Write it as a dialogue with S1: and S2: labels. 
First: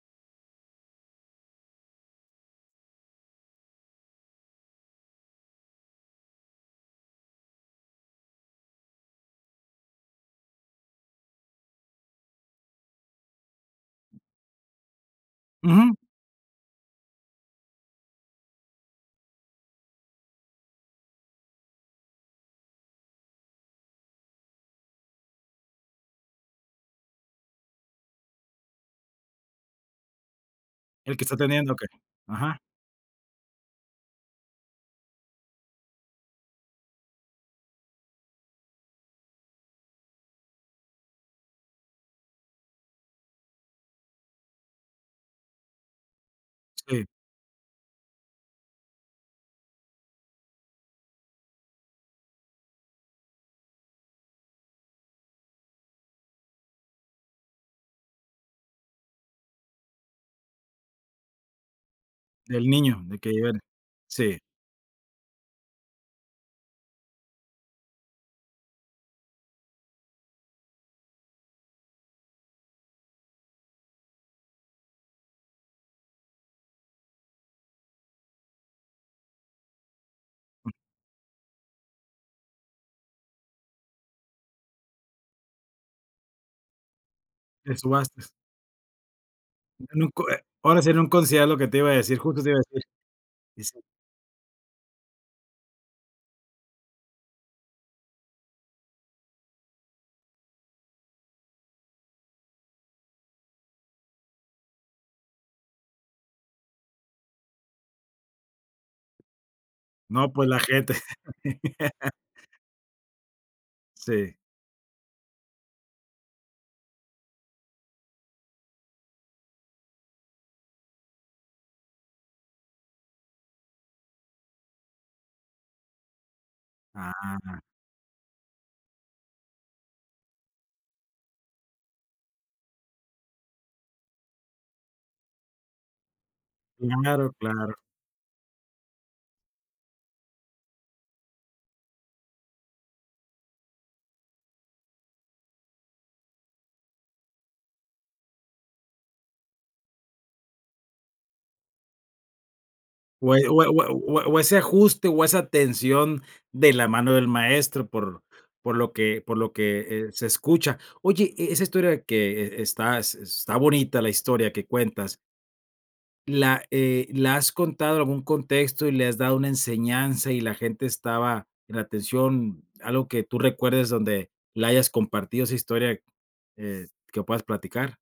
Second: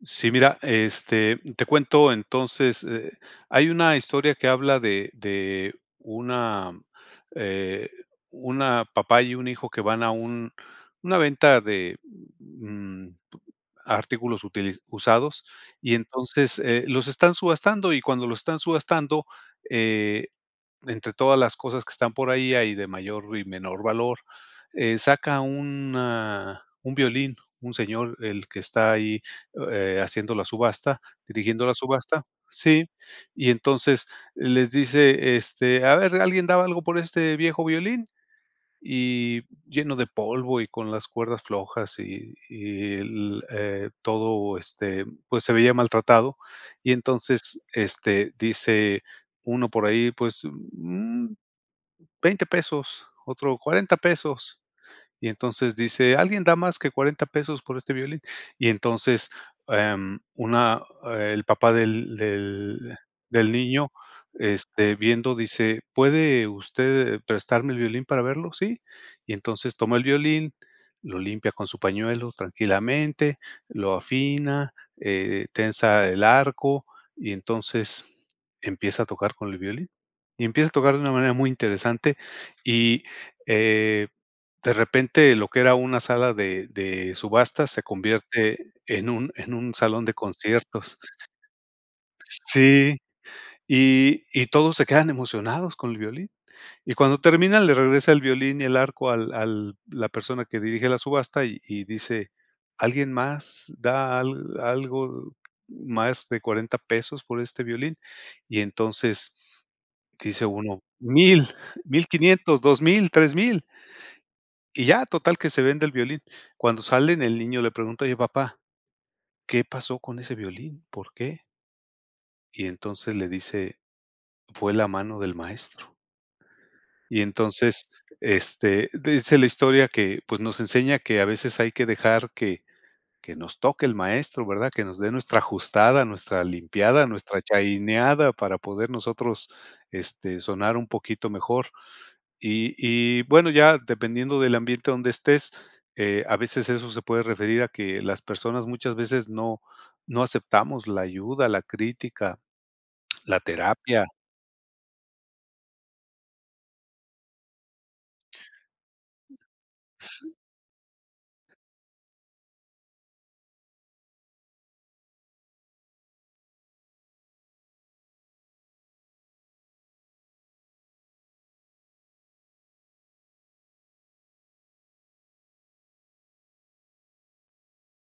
S1: Sí, mira, este, te cuento, entonces, eh, hay una historia que habla, de de una, eh, una papá, y un hijo, que van a un una venta de, mm, artículos utili usados,
S2: Ujú.
S1: y entonces, eh, los están subastando, y cuando los están subastando, eh, entre todas las cosas que están por ahí, hay de mayor y menor valor. Eh, saca una un violín, un señor, el que está ahí, o eh, haciendo la subasta
S2: El que está
S1: dirigiendo
S2: atendiendo,
S1: la
S2: que
S1: subasta,
S2: ajá.
S1: ¿sí? Y entonces les dice: "Este, a ver, ¿alguien daba algo, por este viejo violín?". Y lleno de polvo, y con las cuerdas flojas, y y el, eh, todo, este, pues, se veía maltratado. Y
S2: Sí.
S1: entonces, este, dice uno por ahí: "Pues, mm, $20 pesos, otro, $40 pesos". Y entonces dice: "¿Alguien da más que $40 pesos por este violín?". Y entonces, em, una el papá del
S2: El
S1: del
S2: niño, de que
S1: del
S2: llegara.
S1: niño,
S2: Sí.
S1: este, viendo, dice: "¿Puede usted prestarme el violín para verlo?". Sí. Y entonces, toma el violín, lo limpia con su pañuelo tranquilamente, lo afina, eh eh, tensa el arco y entonces empieza a tocar con el violín, y empieza a tocar de una manera muy interesante. Y, eh, de repente, lo que era una sala de de subasta,
S2: En
S1: se
S2: subastas.
S1: convierte en un en un
S2: En
S1: salón
S2: un
S1: de
S2: concie Ahora sí, en
S1: conciertos.
S2: un concierto lo que te iba a decir, justo te iba a decir.
S1: Sí,
S2: Dice
S1: y y todos, se quedan emocionados con el violín. Y cuando termina, le regresa el violín y el arco, al al la persona que dirige la subasta, y y dice: "¿Alguien más, da al algo más, más de $40 pesos, por este violín?". Y entonces
S2: No,
S1: dice
S2: pues la
S1: uno:
S2: gente.
S1: "mil, mil quinientos, dos mil, tres mil"
S2: Sí.
S1: y ya, total que se vende el violín. Cuando salen, el niño le pregunta: "Oye, papá, ¿qué pasó con ese violín? ¿Por qué?" Y, entonces, le dice: "Fue la mano del maestro". Y,
S2: ¡Ah!
S1: entonces, este, dice la historia que, pues, nos enseña que a veces hay que dejar que que nos toque el maestro, ¿verdad? Que nos dé, nuestra ajustada, nuestra limpiada,
S2: [unintelligible]
S1: nuestra
S2: claro.
S1: chaineada, para poder nosotros, este, sonar un poquito mejor. Y y, bueno, ya dependiendo del ambiente donde estés, eh, a veces, eso se puede referir a que las personas, muchas veces no no aceptamos la ayuda, la crítica,
S2: O
S1: la
S2: e o e o e
S1: terapia.
S2: o e o ese ajuste, o esa tensión de la mano del maestro, por por lo que por lo que, eh, se
S1: S
S2: escucha. Oye, e esa historia que, e está s está bonita, la historia que cuentas. La, eh, ¿la has contado en algún contexto, y le has dado una enseñanza, y la gente estaba en atención? ¿Algo que tú recuerdes, donde la hayas compartido, esa historia, eh, que puedas platicar?